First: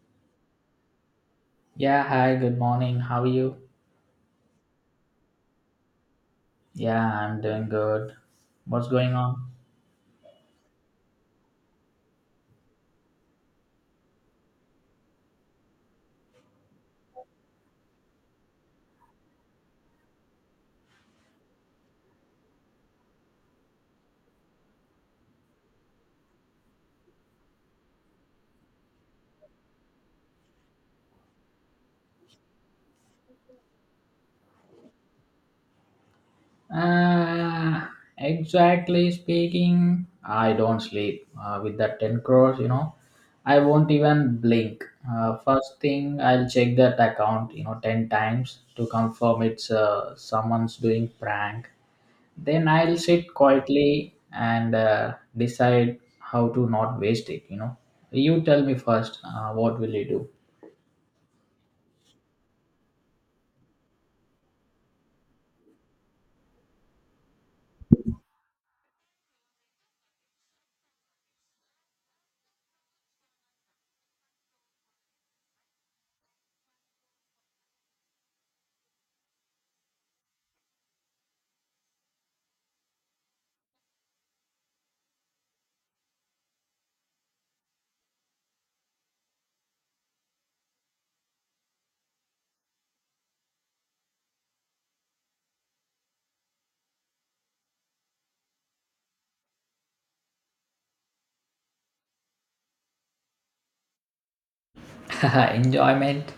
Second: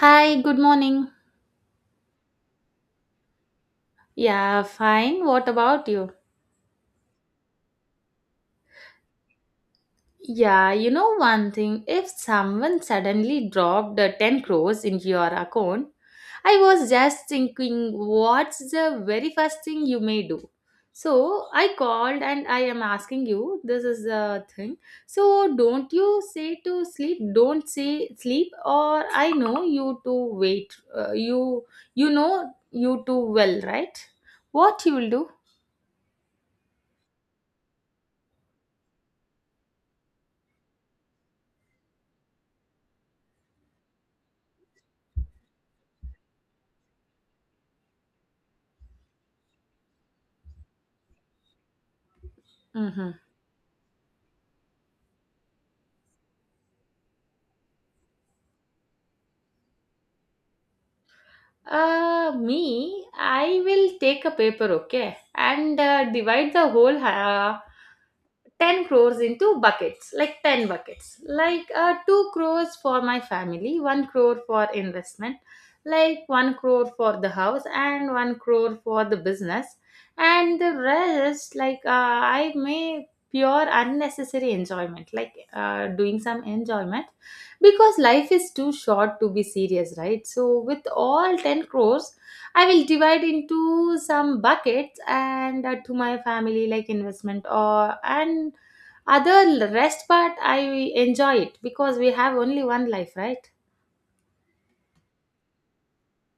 Hi, good morning. Yeah, hi, good morning. How are you? Yeah, fine. What about you? Yeah, I'm doing good. What's going on? Yeah, one thing, if someone suddenly dropped 10 crores into your account, I was just thinking, what's the very first thing you may do? So I called and I am asking you, this is the thing. So don't you say to sleep, don't say sleep, or I know you to wait. You know you too well, right? What you will do? Uh, exactly speaking, I don't sleep. With that 10 crores, you know, I won't even blink. First thing, I'll check that account, you know, 10 times to confirm it's someone's doing prank. Then I'll Mm-hmm. sit quietly and decide how to not waste it, you know. You tell me first, what will you do? Me, I will take a paper, okay, and divide the whole 10 crores into buckets, like 10 buckets, like 2 crores for my family, 1 crore for investment, like 1 crore for the house, and 1 crore for the business, and the rest, like I may pure unnecessary enjoyment, like doing some enjoyment because life is too short to be serious, right? So with all 10 crores I will divide into some buckets and to my family like investment or and other rest part I enjoy it because we have only one life, right? Enjoyment,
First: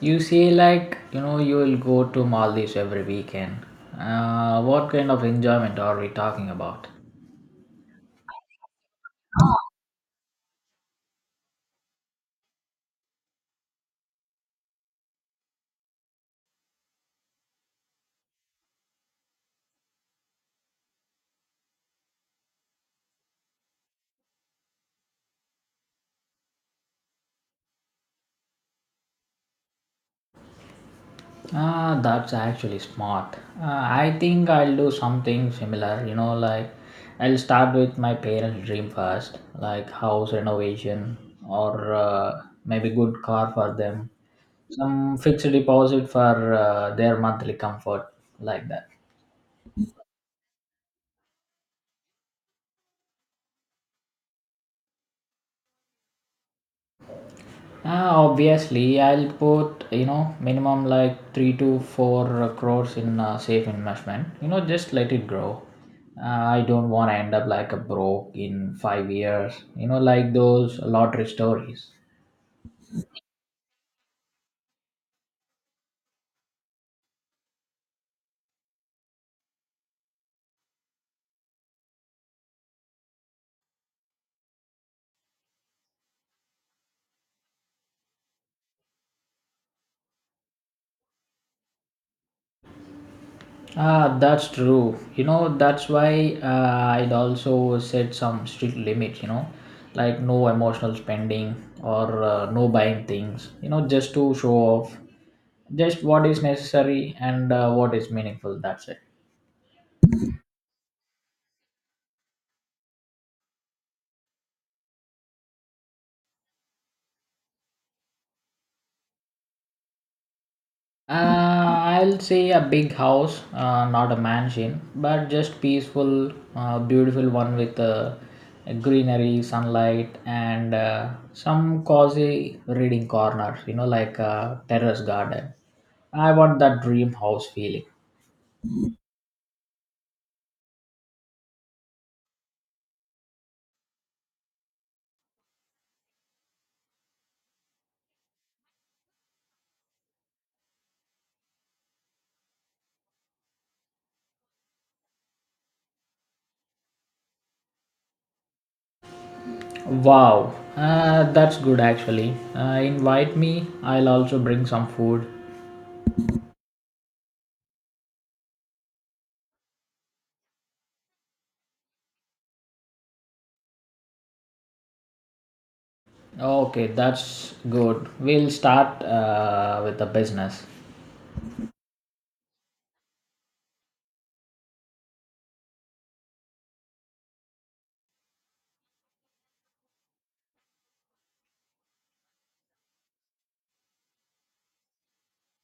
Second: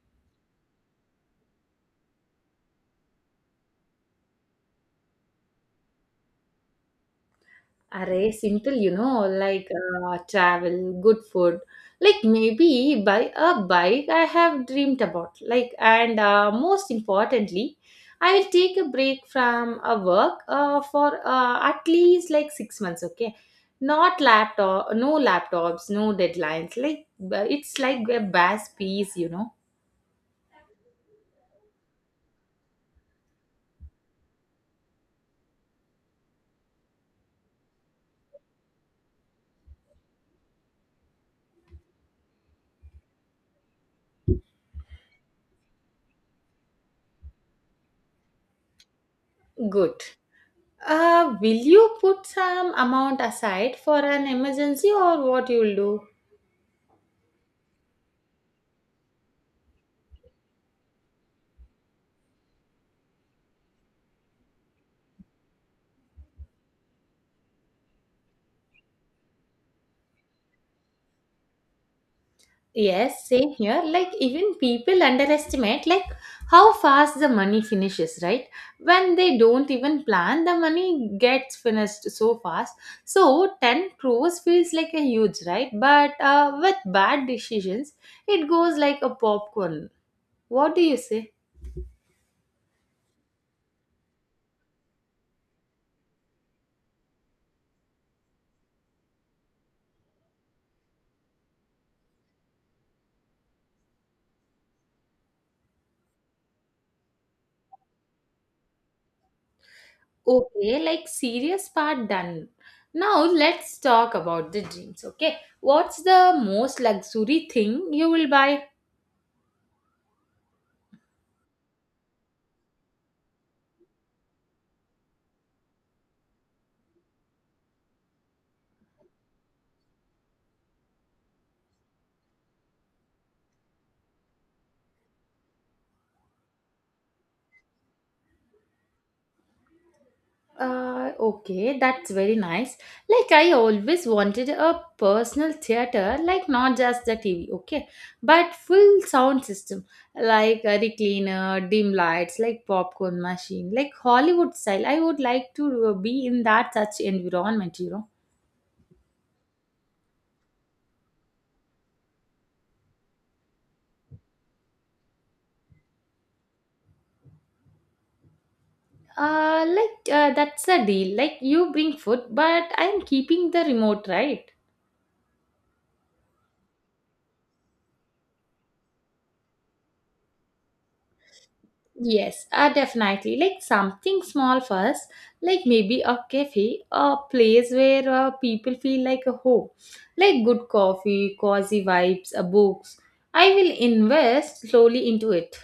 you say? You will go to Maldives every weekend? What kind of enjoyment are we talking about? Array, simple, you know, like travel, good food. Like maybe buy a bike I have dreamed about. Like, and most importantly, I will take a break from a work for at least like 6 months, okay? Not laptop, no laptops, no deadlines. Like, it's like a bass piece, you know? Ah, that's actually smart. I think I'll do something similar, you know, like I'll start with my parent's dream first, like house renovation or maybe good car for them, some fixed deposit for their monthly comfort, like that. Good. Will you put some amount aside for an emergency or what you'll do? Ah, obviously, I'll put, you know, minimum like 3 to 4 crores in safe investment. You know, just let it grow. I don't want to end up like a broke in 5 years. You know, like those lottery stories. Yes, same here. Like even people underestimate like how fast the money finishes, right? When they don't even plan, the money gets finished so fast. So 10 crores feels like a huge, right? But with bad decisions, it goes like a popcorn. What do you say? Ah, that's true. You know, that's why I'd also set some strict limits. You know, like no emotional spending or no buying things, you know, just to show off. Just what is necessary and what is meaningful. That's it. Okay, like serious part done. Now let's talk about the dreams, okay? What's the most luxury thing you will buy? Uh, I'll say a big house, not a mansion, but just peaceful, beautiful one with greenery, sunlight, and some cozy reading corners, you know, like a terrace garden. I want that dream house feeling. Okay, that's very nice. Like I always wanted a personal theater, like not just the TV, okay, but full sound system, like a recliner, dim lights, like popcorn machine, like Hollywood style. I would like to be in that such environment, you know. Wow, that's good actually. Invite me, I'll also bring some food. That's a deal. Like you bring food, but I'm keeping the remote, right? Okay, that's good. We'll start with the business. Yes, definitely. Like something small first, like maybe a cafe, a place where people feel like a home, like good coffee, cozy vibes, books. I will invest slowly into it.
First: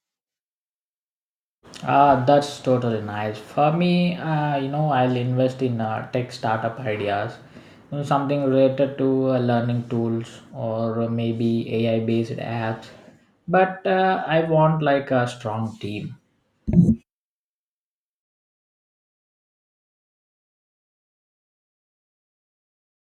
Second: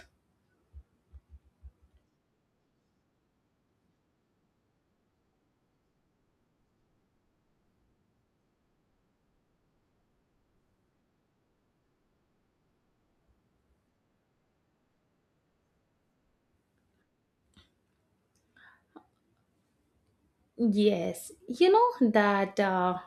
Ah, that's totally nice. For me, I'll invest in tech startup ideas, you know, something related to learning tools or maybe AI-based apps. But I want like a strong team. Yes,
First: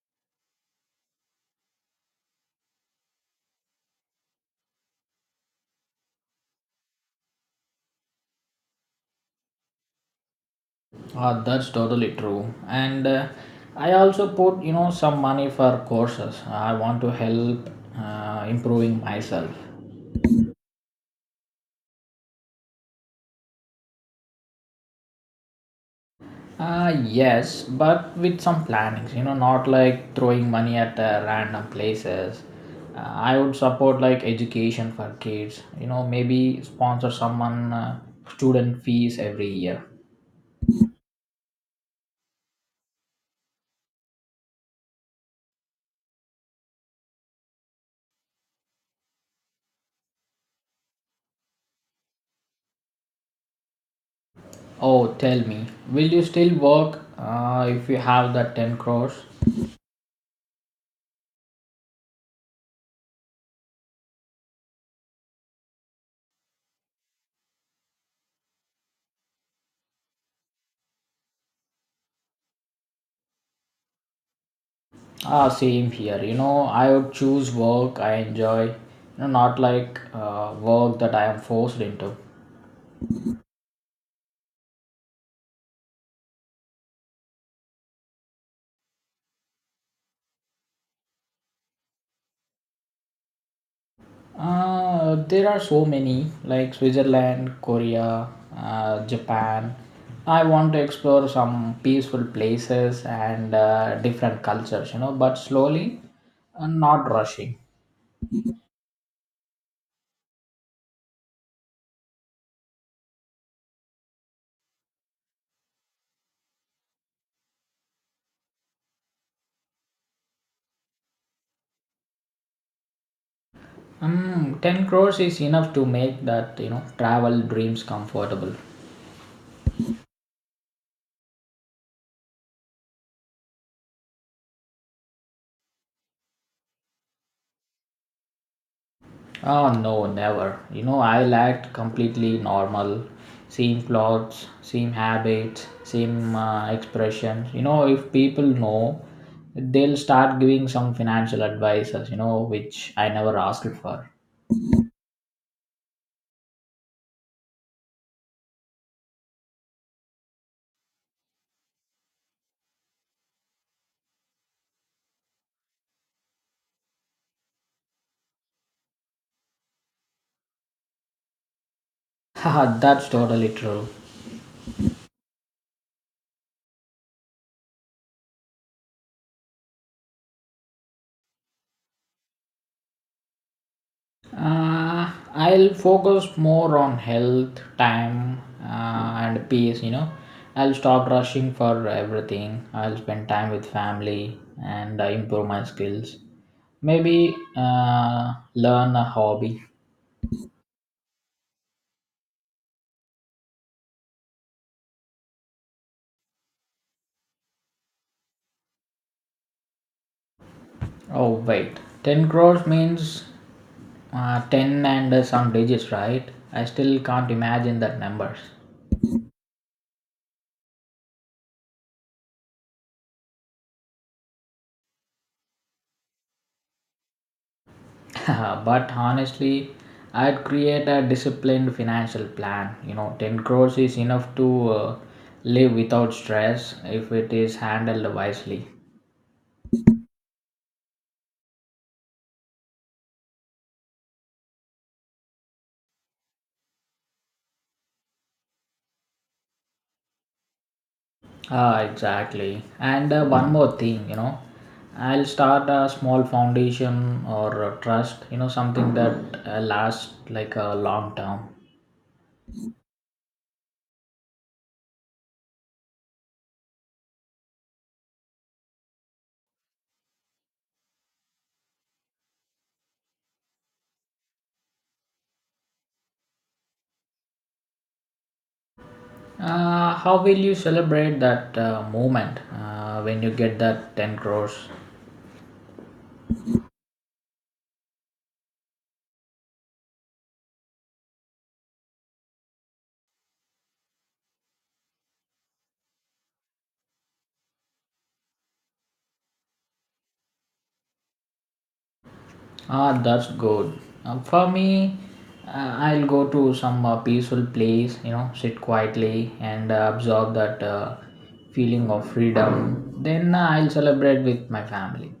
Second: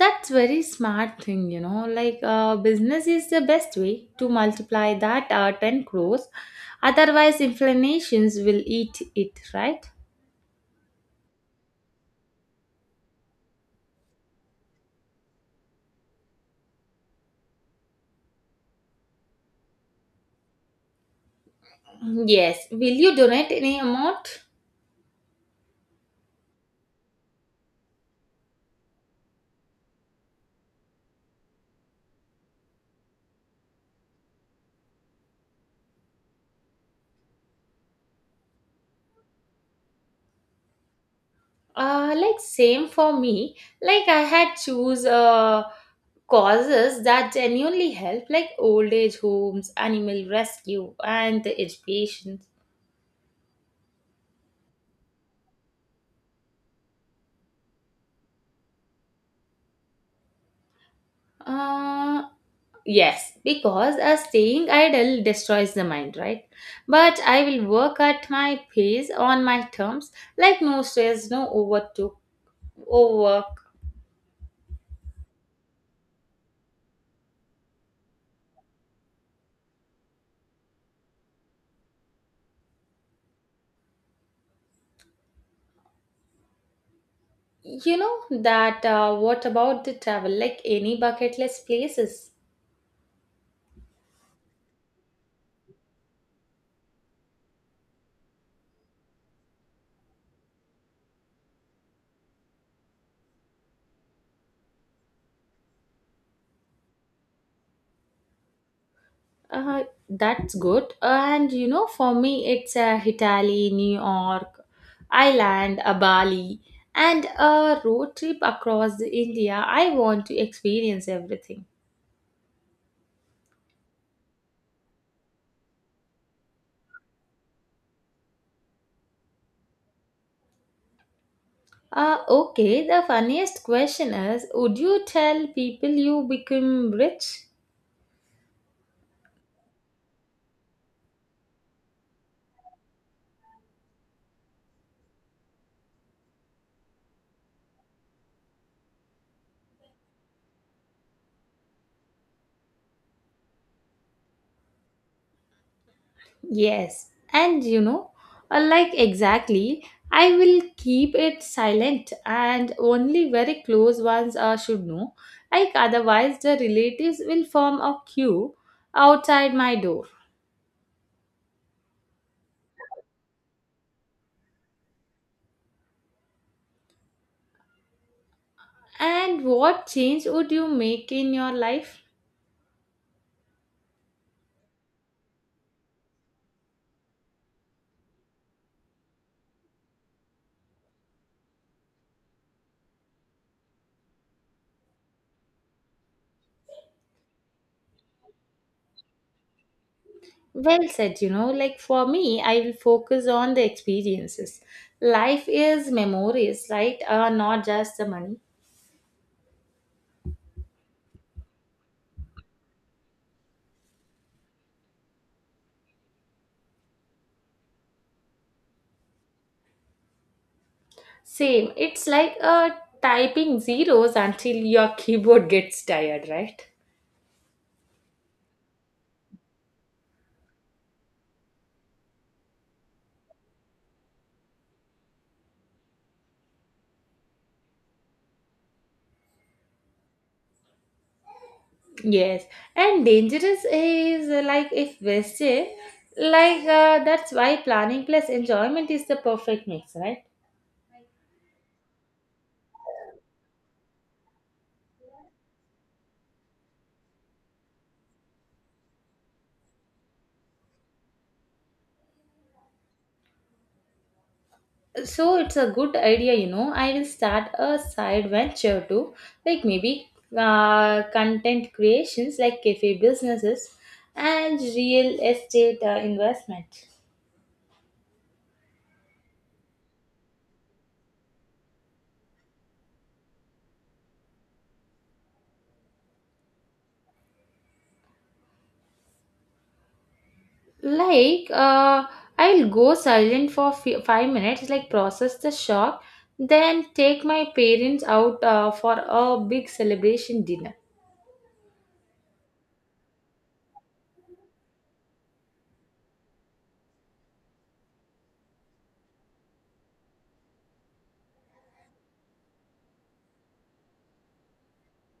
that's very smart thing. You know, like business is the best way to multiply that 10 crores. Otherwise, inflations will eat it, right? Ah, that's totally true. And I also put, you know, some money for courses. I want to help improving myself. Yes. Will you donate any amount? Yes, but with some plannings, you know, not like throwing money at random places. I would support like education for kids, you know, maybe sponsor someone student fees every year. Like same for me. Like I had choose causes that genuinely help, like old age homes, animal rescue, and the education. Oh, tell me, will you still work if you have that 10 crores? Uh, yes, because a staying idle destroys the mind, right? But I will work at my pace on my terms, like no stress, no overtook, overwork. Ah, same here, you know, I would choose work I enjoy, not like work that I am forced into. You know that. What about the travel? Like any bucket list places? There are so many, like Switzerland, Korea, Japan. I want to explore some peaceful places and different cultures, you know, but slowly and not rushing. That's good. And you know, for me, it's Italy, New York, Ireland, Bali, and a road trip across the India. I want to experience everything. 10 crores is enough to make that, you know, travel dreams comfortable. Okay, the funniest question is, would you tell people you become rich? Oh no, never. You know, I lacked completely normal. Same clothes, same habits, same expressions. You know, if people know, they'll start giving some financial advices, you know, which I never asked for. Yes, and exactly, I will keep it silent and only very close ones should know. Like, otherwise, the relatives will form a queue outside my door. Haha, that's totally true. And what change would you make in your life? I'll focus more on health, time, and peace. You know, I'll stop rushing for everything. I'll spend time with family and improve my skills. Maybe learn a hobby. Well said, you know, like for me, I will focus on the experiences. Life is memories, right? Not just the money. Oh wait, 10 crores means 10 and some digits, right? I still can't imagine that numbers. Same. It's like typing zeros until your keyboard gets tired, right? But honestly, I'd create a disciplined financial plan. You know, 10 crores is enough to live without stress if it is handled wisely. Yes, and dangerous is like if wasted, that's why planning plus enjoyment is the perfect mix, right? Ah, exactly. And one more thing, you know, I'll start a small foundation or a trust, you know, something that lasts like a long term. So it's a good idea, you know. I will start a side venture too, like maybe content creations, like cafe businesses, and real estate investment. How will you celebrate that moment when you get that 10 crores? Like I'll go silent for 5 minutes, like process the shock, then take my parents out for a big celebration dinner. Ah, that's good. For me, I'll go to some peaceful place, you know, sit quietly and absorb that feeling of freedom. Then I'll celebrate with my family.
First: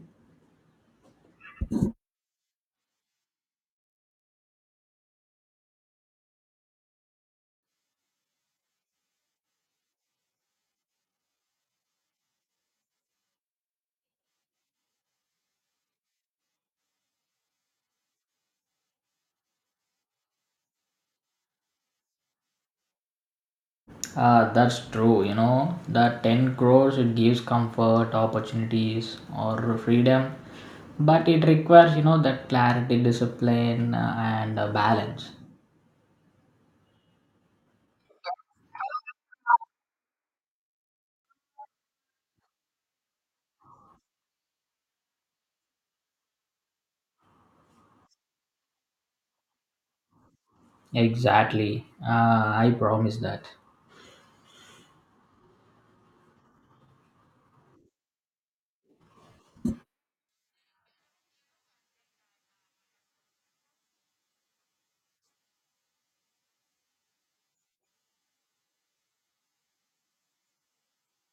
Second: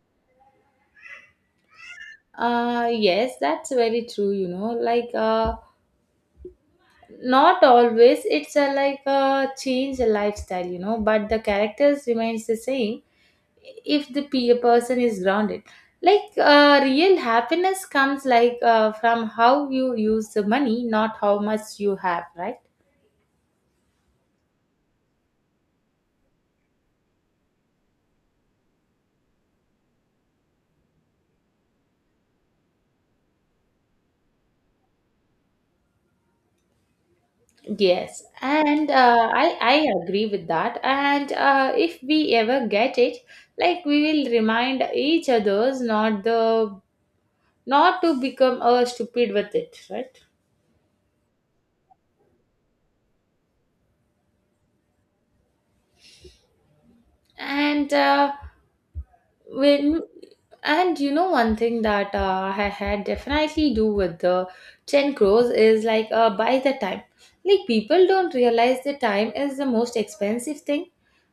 yes, that's very true, you know, not always it's a like a change the lifestyle, you know, but the characters remains the same if the person is grounded. Real happiness comes from how you use the money, not how much you have, right? Ah, that's true, you know, that 10 crores, it gives comfort, opportunities, or freedom, but it requires, you know, that clarity, discipline, and balance. Yes, and uh, I agree with that. And if we ever get it, like we will remind each others not to become stupid with it, right? Exactly. Ah, I promise that. And uh, when and you know one thing that I had definitely do with the 10 crores is like buy the time. Like people don't realize the time is the most expensive thing.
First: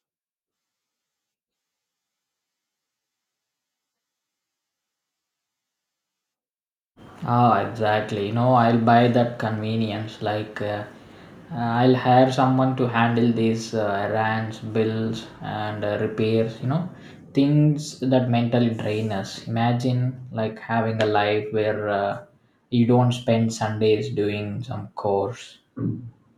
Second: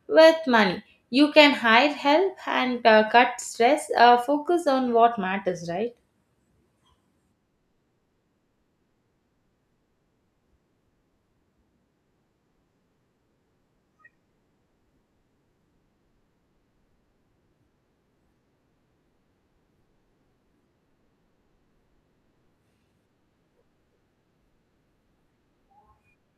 With money you can hire help and cut stress, focus on what matters, right? Oh, exactly. You know, I'll buy that convenience. I'll hire someone to handle these errands, bills, and repairs. You know, things that mentally drain us. Imagine like having a life where you don't spend Sundays doing some chores.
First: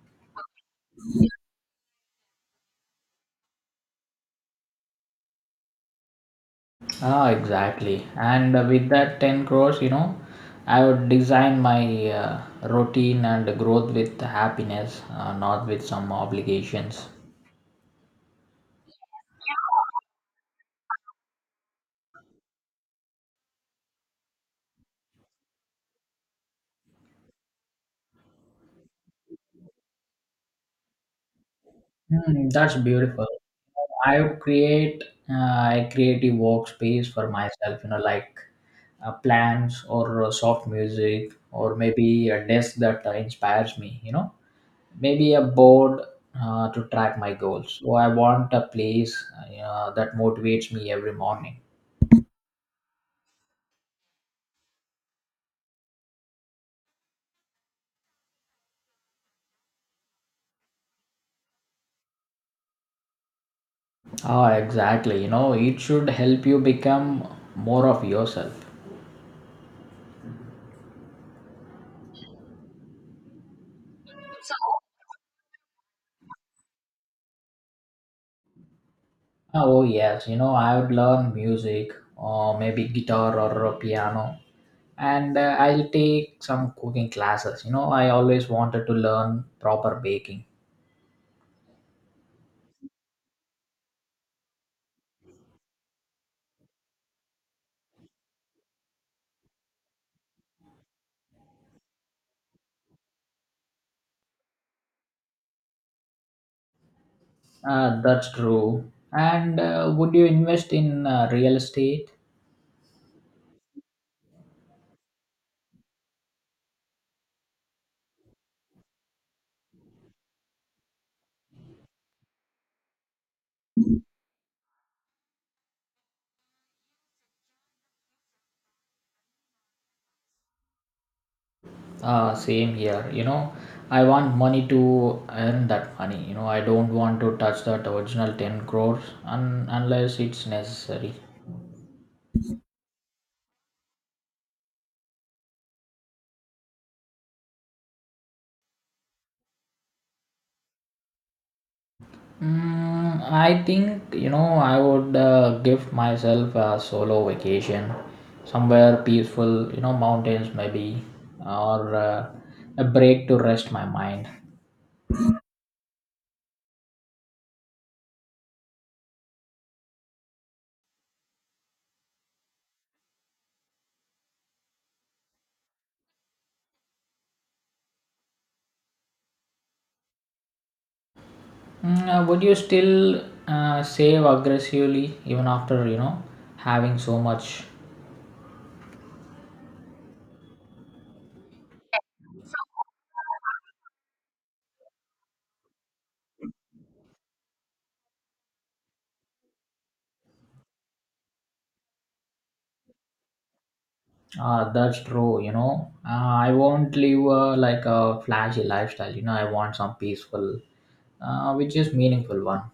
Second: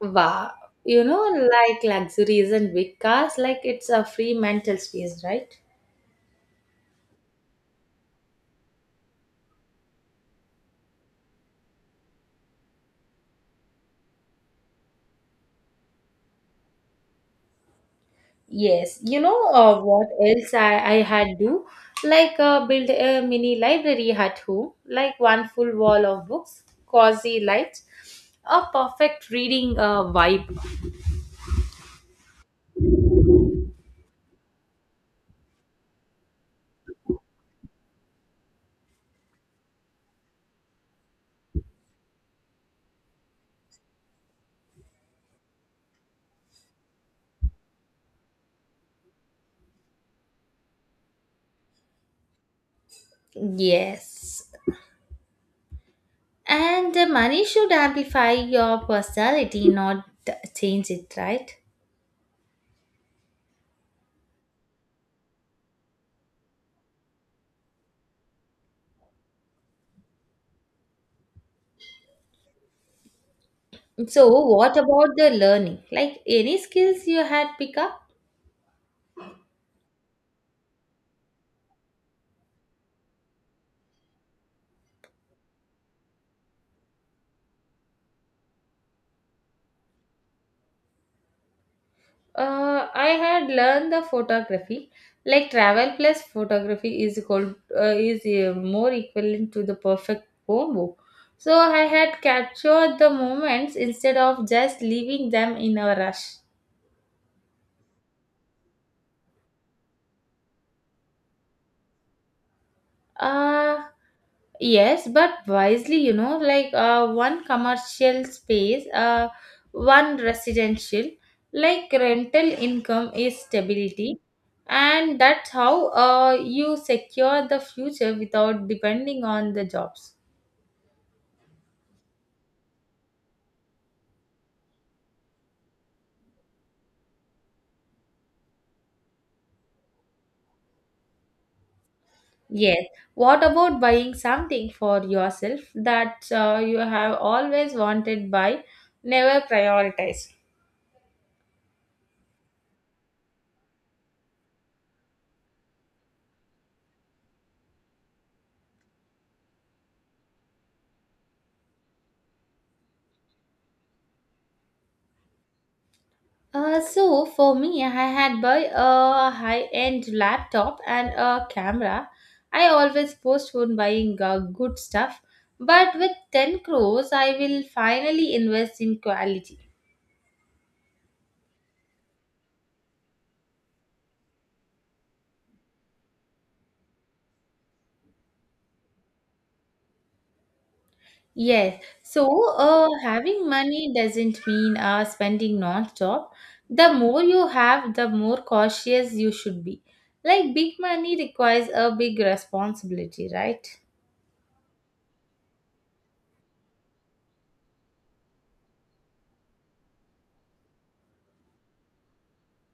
Wow, you know, like luxury isn't big cars, like it's a free mental space, right? Ah, exactly. And with that 10 crores, you know, I would design my routine and growth with happiness, not with some obligations. Yes, you know uh, what else I had do? Like build a mini library at home, like one full wall of books, cozy lights, a perfect reading vibe. Hmm, that's beautiful. I would create uh, a creative workspace for myself, you know, like plants or soft music, or maybe a desk that inspires me, you know, maybe a board to track my goals. So I want a place that motivates me every morning. Yes, and money should amplify your personality, not change it, right? Oh, exactly. You know, it should help you become more of yourself. So, what about the learning? Like any skills you had pick up? Oh, yes. You know, I would learn music or maybe guitar or piano, and I'll take some cooking classes. You know, I always wanted to learn proper baking. I had learned the photography, like travel plus photography is called is more equivalent to the perfect combo. So I had captured the moments instead of just leaving them in a rush. That's true. And would you invest in real estate? Uh, yes, but wisely, you know, like one commercial space, one residential, like rental income is stability. And that's how you secure the future without depending on the jobs. Same here. You know, I want money to earn that money. You know, I don't want to touch that original 10 crores unless it's necessary. Yes. What about buying something for yourself that you have always wanted by, never prioritized? Mm, I think, you know, I would give myself a solo vacation somewhere peaceful, you know, mountains maybe, or a break to rest my mind. So for me, I had buy a high-end laptop and a camera. I always postpone buying good stuff, but with 10 crores, I will finally invest in quality. Would you still save aggressively even after, you know, having so much? Yes. So, having money doesn't mean spending non-stop. The more you have, the more cautious you should be. Like big money requires a big responsibility, right? That's true, you know. I won't live like a flashy lifestyle, you know. I want some peaceful, which is meaningful one.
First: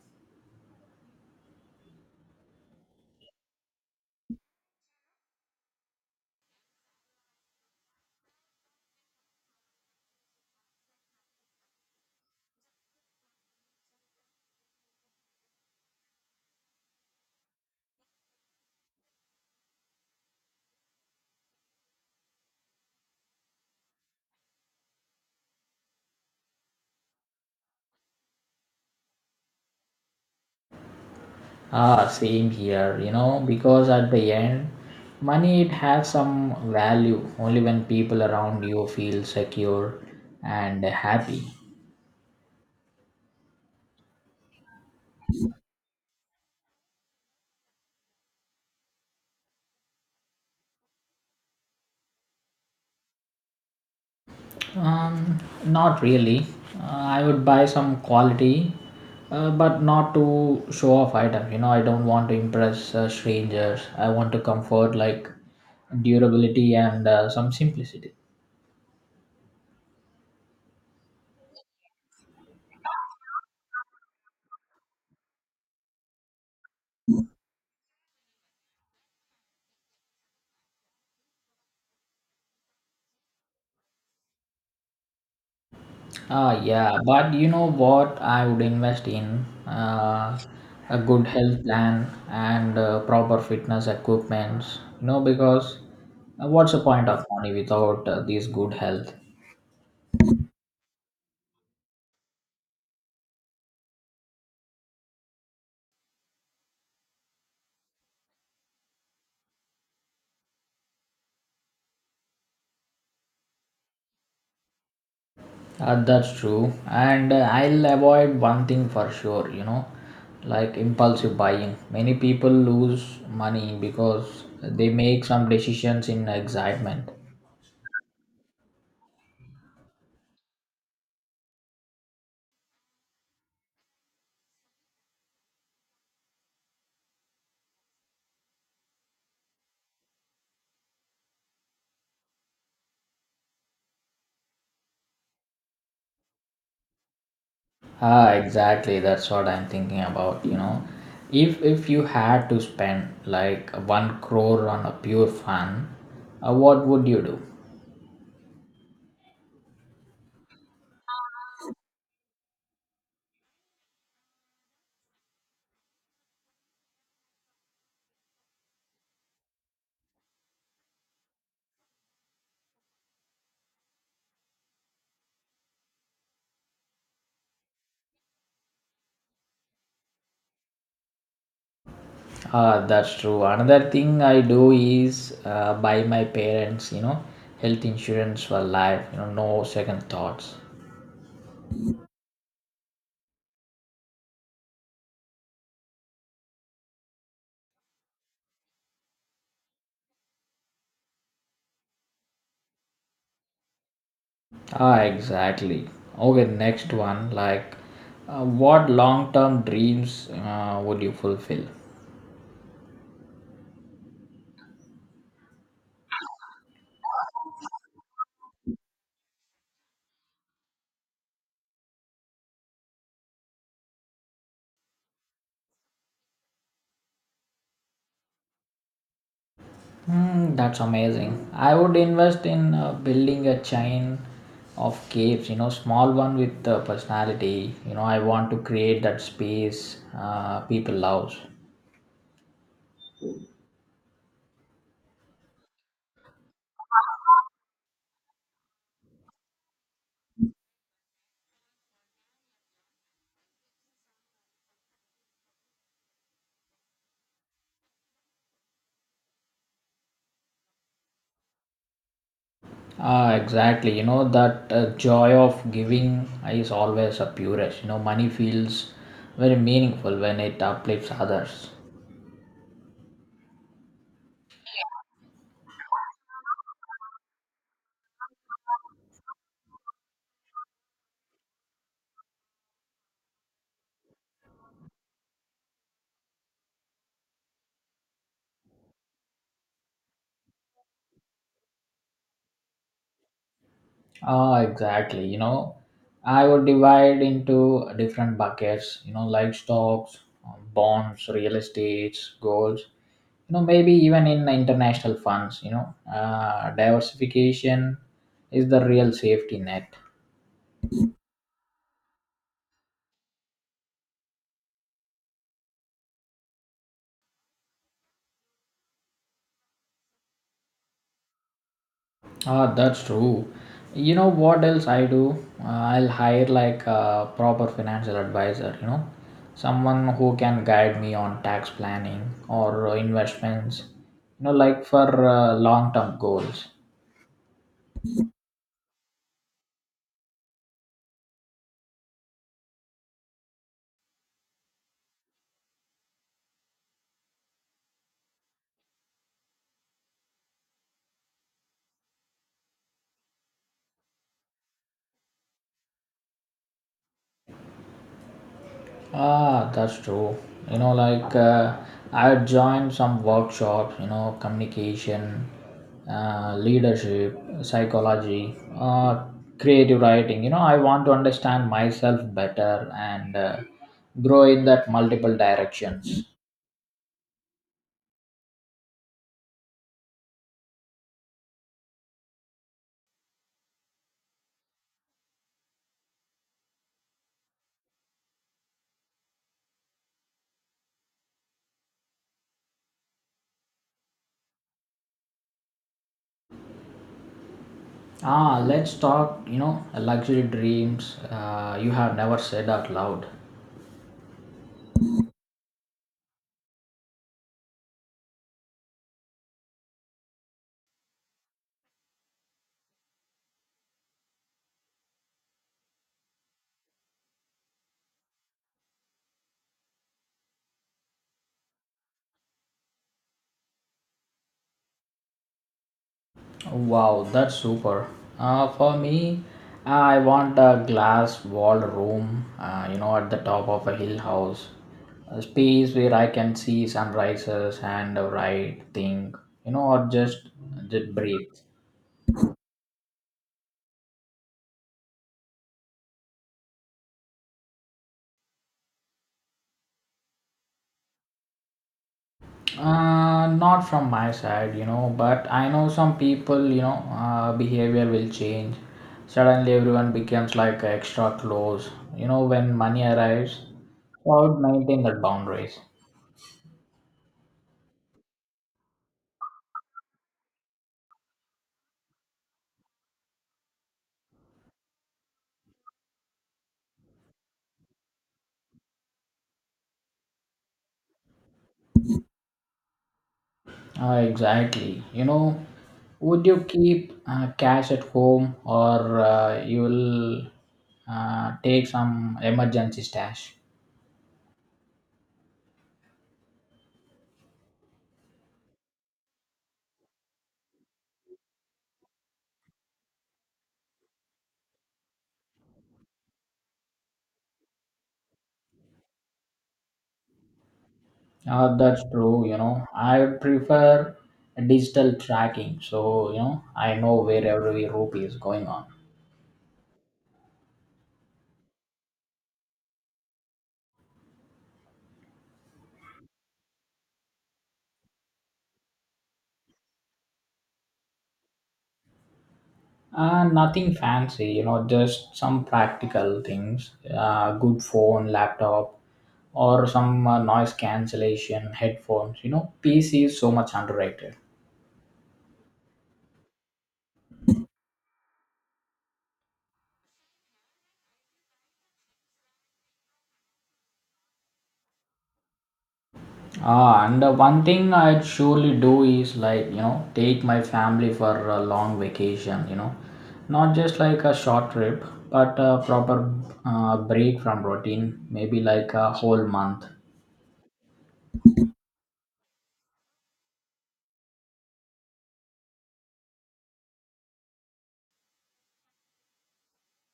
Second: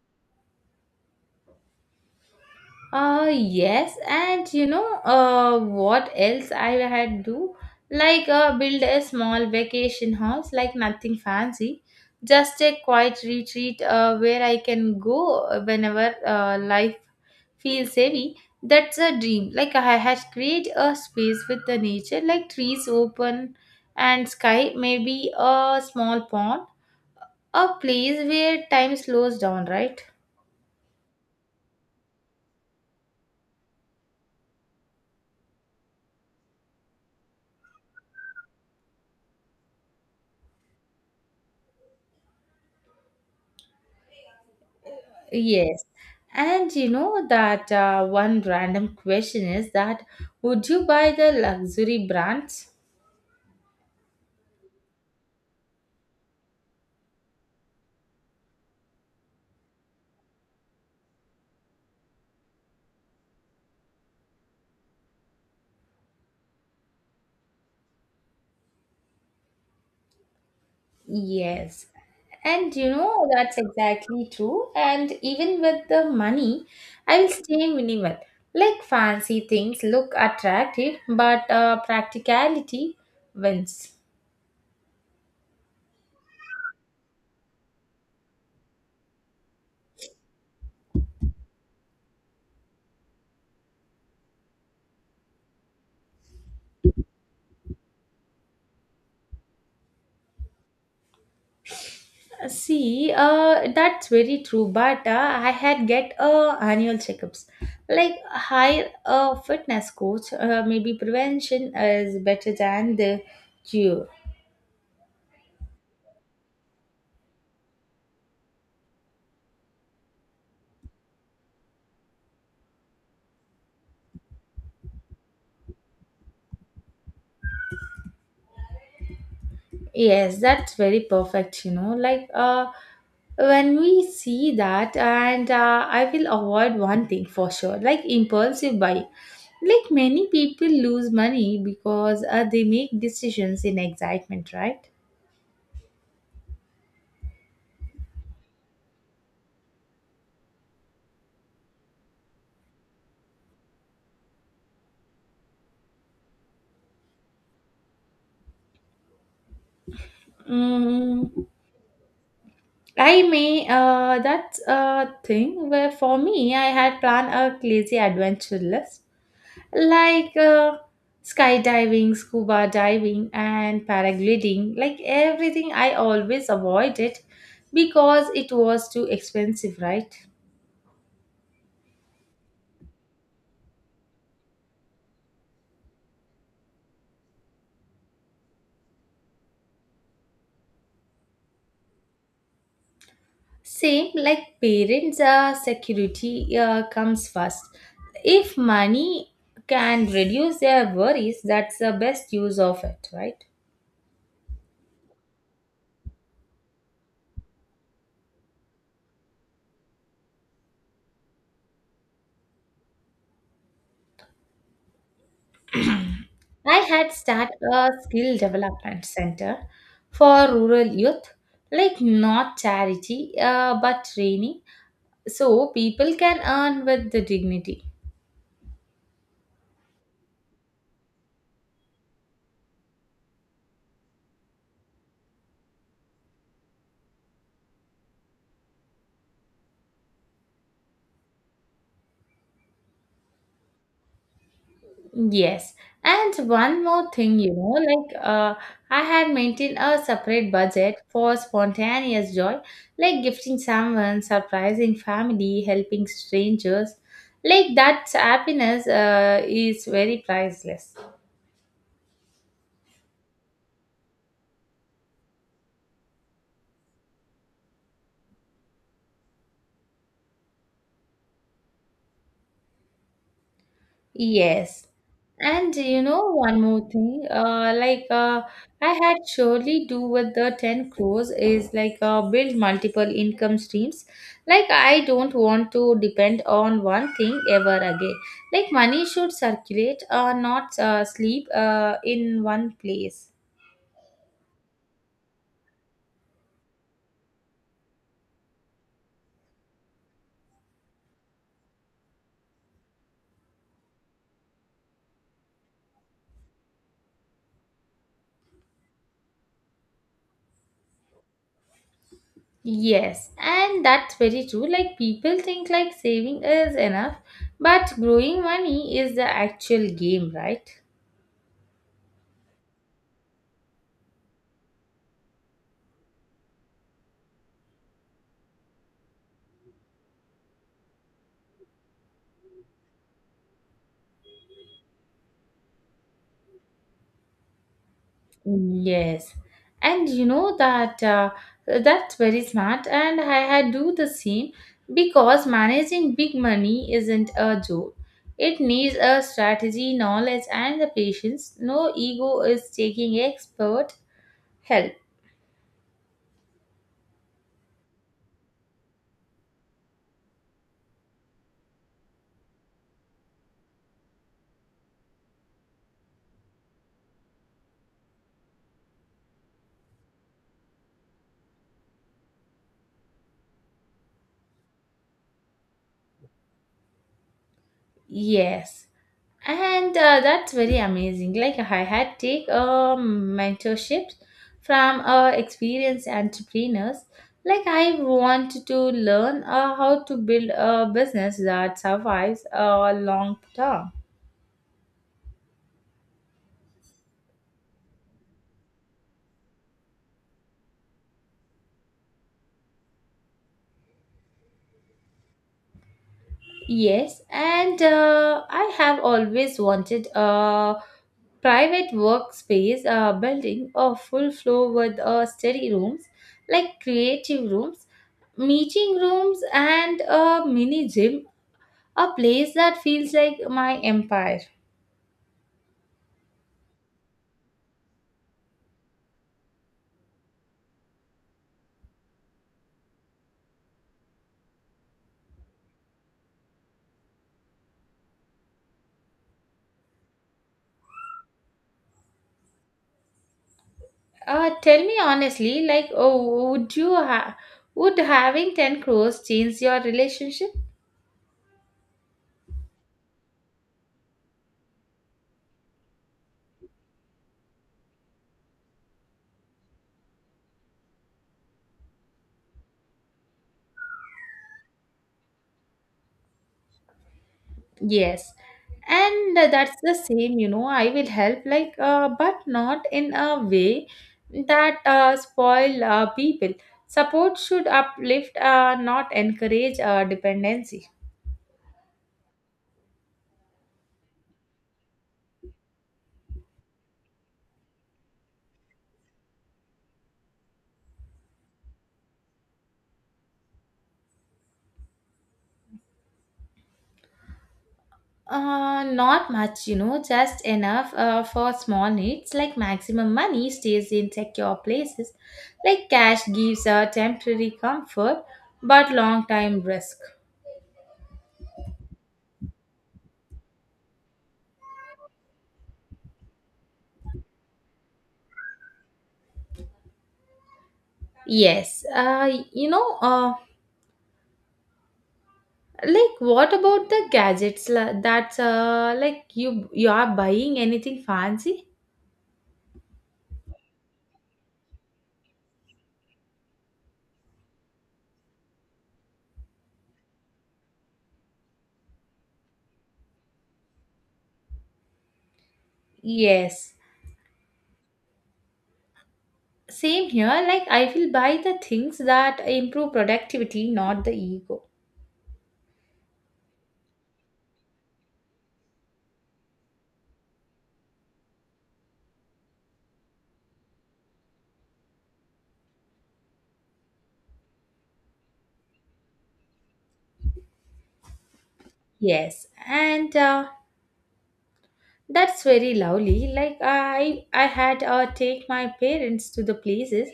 Yes, and you know what else I had do? Like build a small vacation house, like nothing fancy, just a quiet retreat where I can go whenever life feels heavy. That's a dream. Like I had create a space with the nature, like trees open and sky, maybe a small pond, a place where time slows down, right? Ah, same here, you know, because at the end, money it has some value only when people around you feel secure and happy. Yes. And you know that one random question is that, would you buy the luxury brands? Um, Not really. I would buy some quality, but not to show off item. You know, I don't want to impress strangers. I want to comfort like durability and some simplicity. Yes. And you know that's exactly true. And even with the money, I will stay minimal. Like fancy things look attractive, but practicality wins. Ah, yeah, but you know what? I would invest in a good health plan and proper fitness equipments. You know, because what's the point of money without this good health? See, that's very true. But I had get annual checkups, like hire a fitness coach. Maybe prevention is better than the cure. That's true, and I'll avoid one thing for sure. You know, like impulsive buying. Many people lose money because they make some decisions in excitement. Yes, that's very perfect. You know, like when we see that, and I will avoid one thing for sure, like impulsive buy. Like many people lose money because they make decisions in excitement, right? Ah, exactly. That's what I'm thinking about. You know, if you had to spend like 1 crore on a pure fun, what would you do? Mm, I may that's a thing where for me I had planned a crazy adventure list, like skydiving, scuba diving, and paragliding. Like everything, I always avoided because it was too expensive, right? Ah, that's true. Another thing I do is buy my parents, you know, health insurance for life. You know, no second thoughts. Same like parents, security comes first. If money can reduce their worries, that's the best use of it, right? Ah, exactly. Okay, next one. What long-term dreams would you fulfill? I had started a skill development center for rural youth, like not charity but training, so people can earn with the dignity. Hmm, that's amazing. I would invest in building a chain of caves, you know, small one with personality. You know, I want to create that space people loves. Yes, and one more thing, you know, like I had maintained a separate budget for spontaneous joy, like gifting someone, surprising family, helping strangers. Like that happiness is very priceless. Ah, exactly. You know, that joy of giving is always a purest. You know, money feels very meaningful when it uplifts others. Yes. And you know, one more thing, I had surely do with the 10 crores is like build multiple income streams. Like, I don't want to depend on one thing ever again. Like, money should circulate, not sleep in one place. Ah, exactly. You know, I would divide into different buckets, you know, like stocks, bonds, real estates, golds, you know, maybe even in international funds, you know, diversification is the real safety net. Yes, and that's very true. Like people think like saving is enough, but growing money is the actual game, right? Ah, that's true. You know what else I do? I'll hire like a proper financial advisor, you know, someone who can guide me on tax planning or investments, you know, like for long term goals. Yes, and you know that that's very smart, and I had do the same because managing big money isn't a joke. It needs a strategy, knowledge, and the patience. No ego is taking expert help. Ah, that's true. You know, like uh, I had joined some workshops, you know, communication, leadership, psychology, creative writing. You know, I want to understand myself better and grow in that multiple directions. Yes. And that's very amazing. Like I had take a mentorship from experienced entrepreneurs. Like I want to learn how to build a business that survives long term. Ah, let's talk, you know, luxury dreams you have never said out loud. Yes, and I have always wanted a private workspace building a full floor with study rooms, like creative rooms, meeting rooms, and a mini gym. A place that feels like my empire. Wow, that's super. For me, I want a glass walled room, at the top of a hill house. A space where I can see sunrises and write, think, you know, or just, just breathe. Tell me honestly, like, oh, would you would having 10 crores change your relationship? Not from my side, you know, but I know some people, you know, behavior will change. Suddenly, everyone becomes like extra close, you know, when money arrives. So I would maintain that boundaries. Yes. And that's the same, you know, I will help, like, but not in a way that spoil people. Support should uplift, not encourage dependency. Exactly. You know, would you keep cash at home, or you will take some emergency stash? Not much, you know, just enough for small needs, like maximum money stays in secure places, like cash gives a temporary comfort but long time risk. That's true. You know, I prefer digital tracking, so you know I know where every rupee is going on. Yes, what about the gadgets that's uh, like you are buying anything fancy? Nothing fancy, you know, just some practical things. Good phone, laptop, or some noise cancellation headphones. You know, PC is so much underrated. Yes, same here. Like I will buy the things that improve productivity, not the ego. Ah, and one thing I'd surely do is like, you know, take my family for a long vacation, you know, not just like a short trip, but a proper break from routine, maybe like a whole month. Yes, and that's very lovely. Like I had take my parents to the places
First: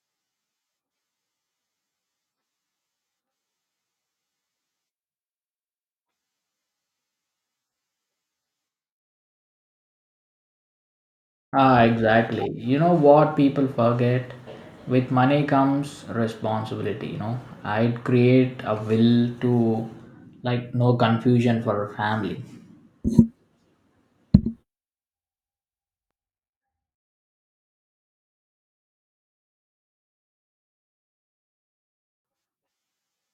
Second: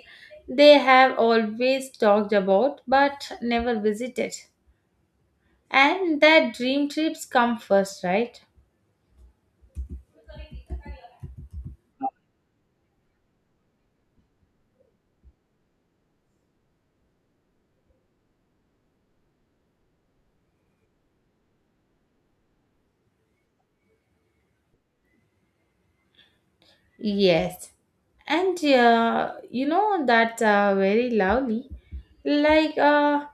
they have always talked about but never visited. And that dream trips come first, right? Ah, exactly. You know what people forget? With money comes responsibility, you know. I'd create a will to like no confusion for family. Yes. And you know that's very lovely. Like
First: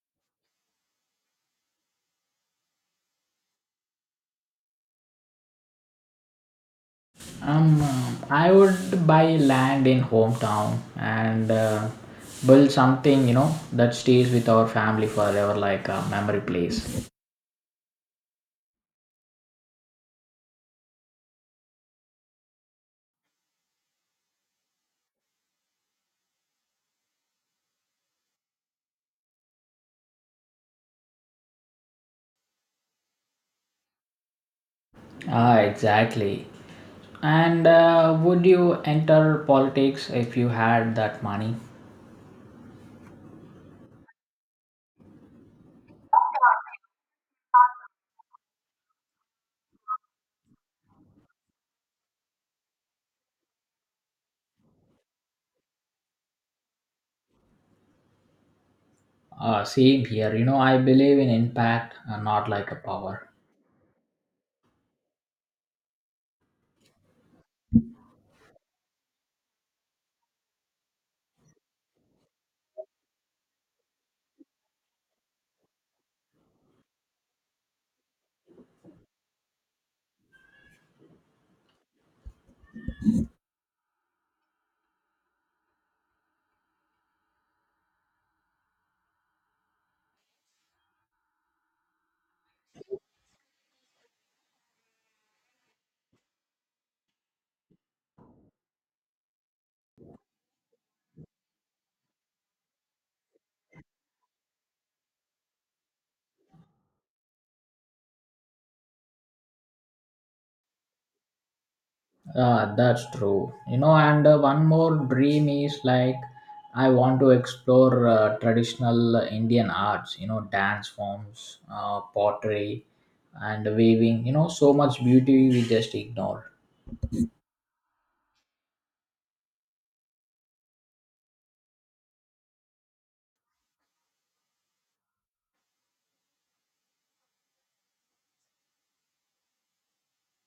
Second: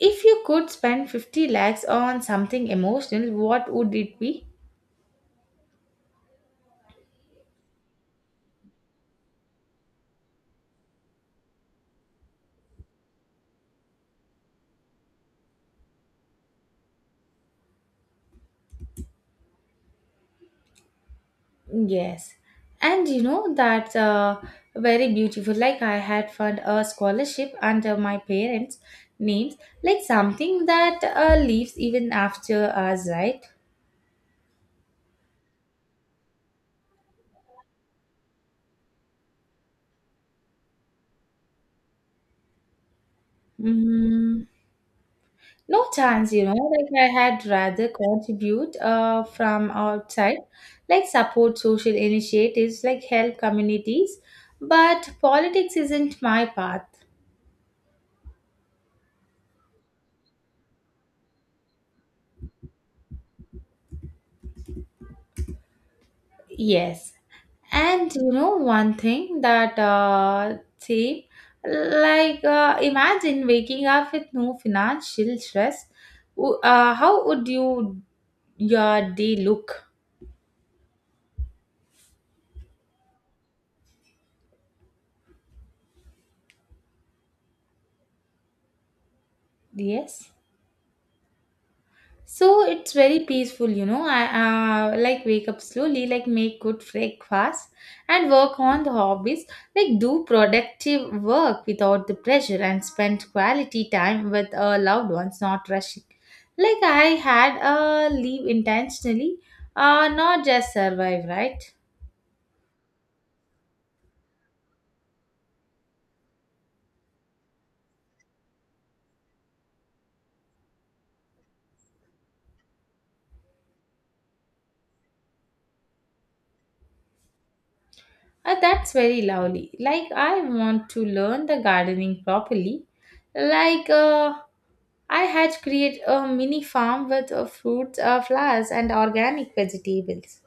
if you could spend 50 lakhs on something emotional, what would it be? Um, I would buy land in hometown and build something, you know, that stays with our family forever, like a memory place. Yes, and you know that's very beautiful. Like I had found a scholarship under my parents' names, like something that lives even after us, right? Ah, exactly. And would you enter politics if you had that money? Mm, no chance, you know. Like I had rather contribute from outside, like support social initiatives, like help communities, but politics isn't my path. Same here. You know, I believe in impact, not like a power. Yes. And you know one thing that see, like imagine waking up with no financial stress. How would you your day look? Yes. So it's very peaceful, you know. I like wake up slowly, like make good breakfast and work on the hobbies, like do productive work without the pressure and spend quality time with loved ones, not rushing. Like I had a leave intentionally, not just survive, right? Ah, that's true. You know, and one more dream is like I want to explore traditional Indian arts, you know, dance forms, pottery, and weaving, you know, so much beauty we just ignore. That's very lovely. Like, I want to learn the gardening properly. Like, I had create a mini farm with fruits, flowers, and organic vegetables.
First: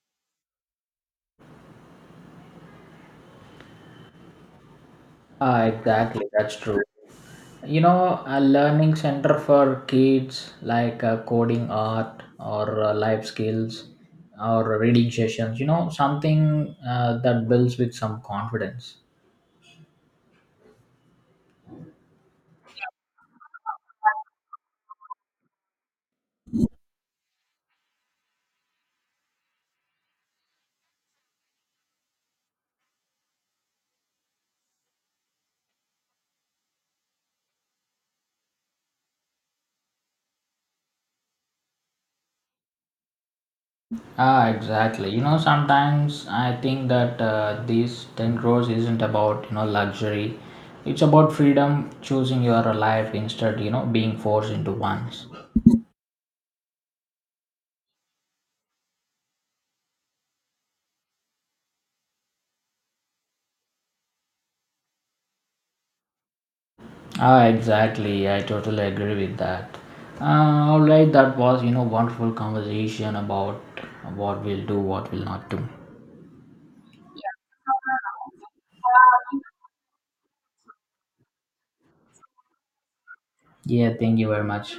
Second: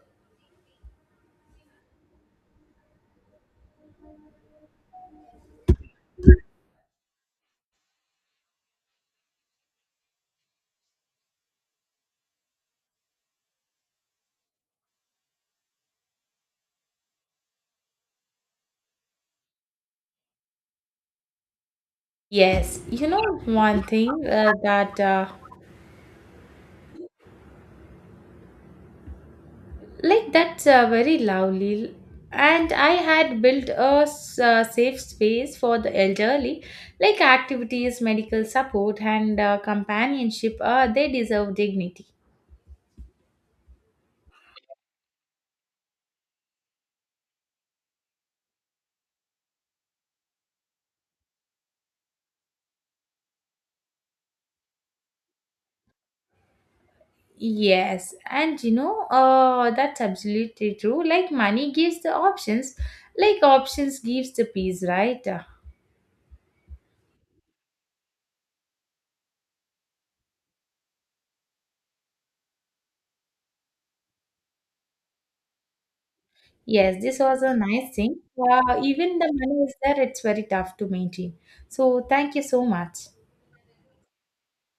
Ah, exactly, that's true. You know, a learning center for kids like coding art or life skills or reading sessions, you know, something that builds with some confidence. Yes, you know one thing that's very lovely, and I had built a safe space for the elderly, like activities, medical support, and companionship. They deserve dignity. Ah, exactly. You know, sometimes I think that these 10 crores isn't about, you know, luxury. It's about freedom, choosing your life instead, you know, being forced into one's. Yes, and you know, that's absolutely true. Like money gives the options, like options gives the peace, right? Ah, exactly. I totally agree with that. All right, that was, you know, wonderful conversation about what we'll do, what we'll not do. yes, this was a nice thing. Wow, even the money is there, it's very tough to maintain. So thank you so much. Yeah, thank you very much.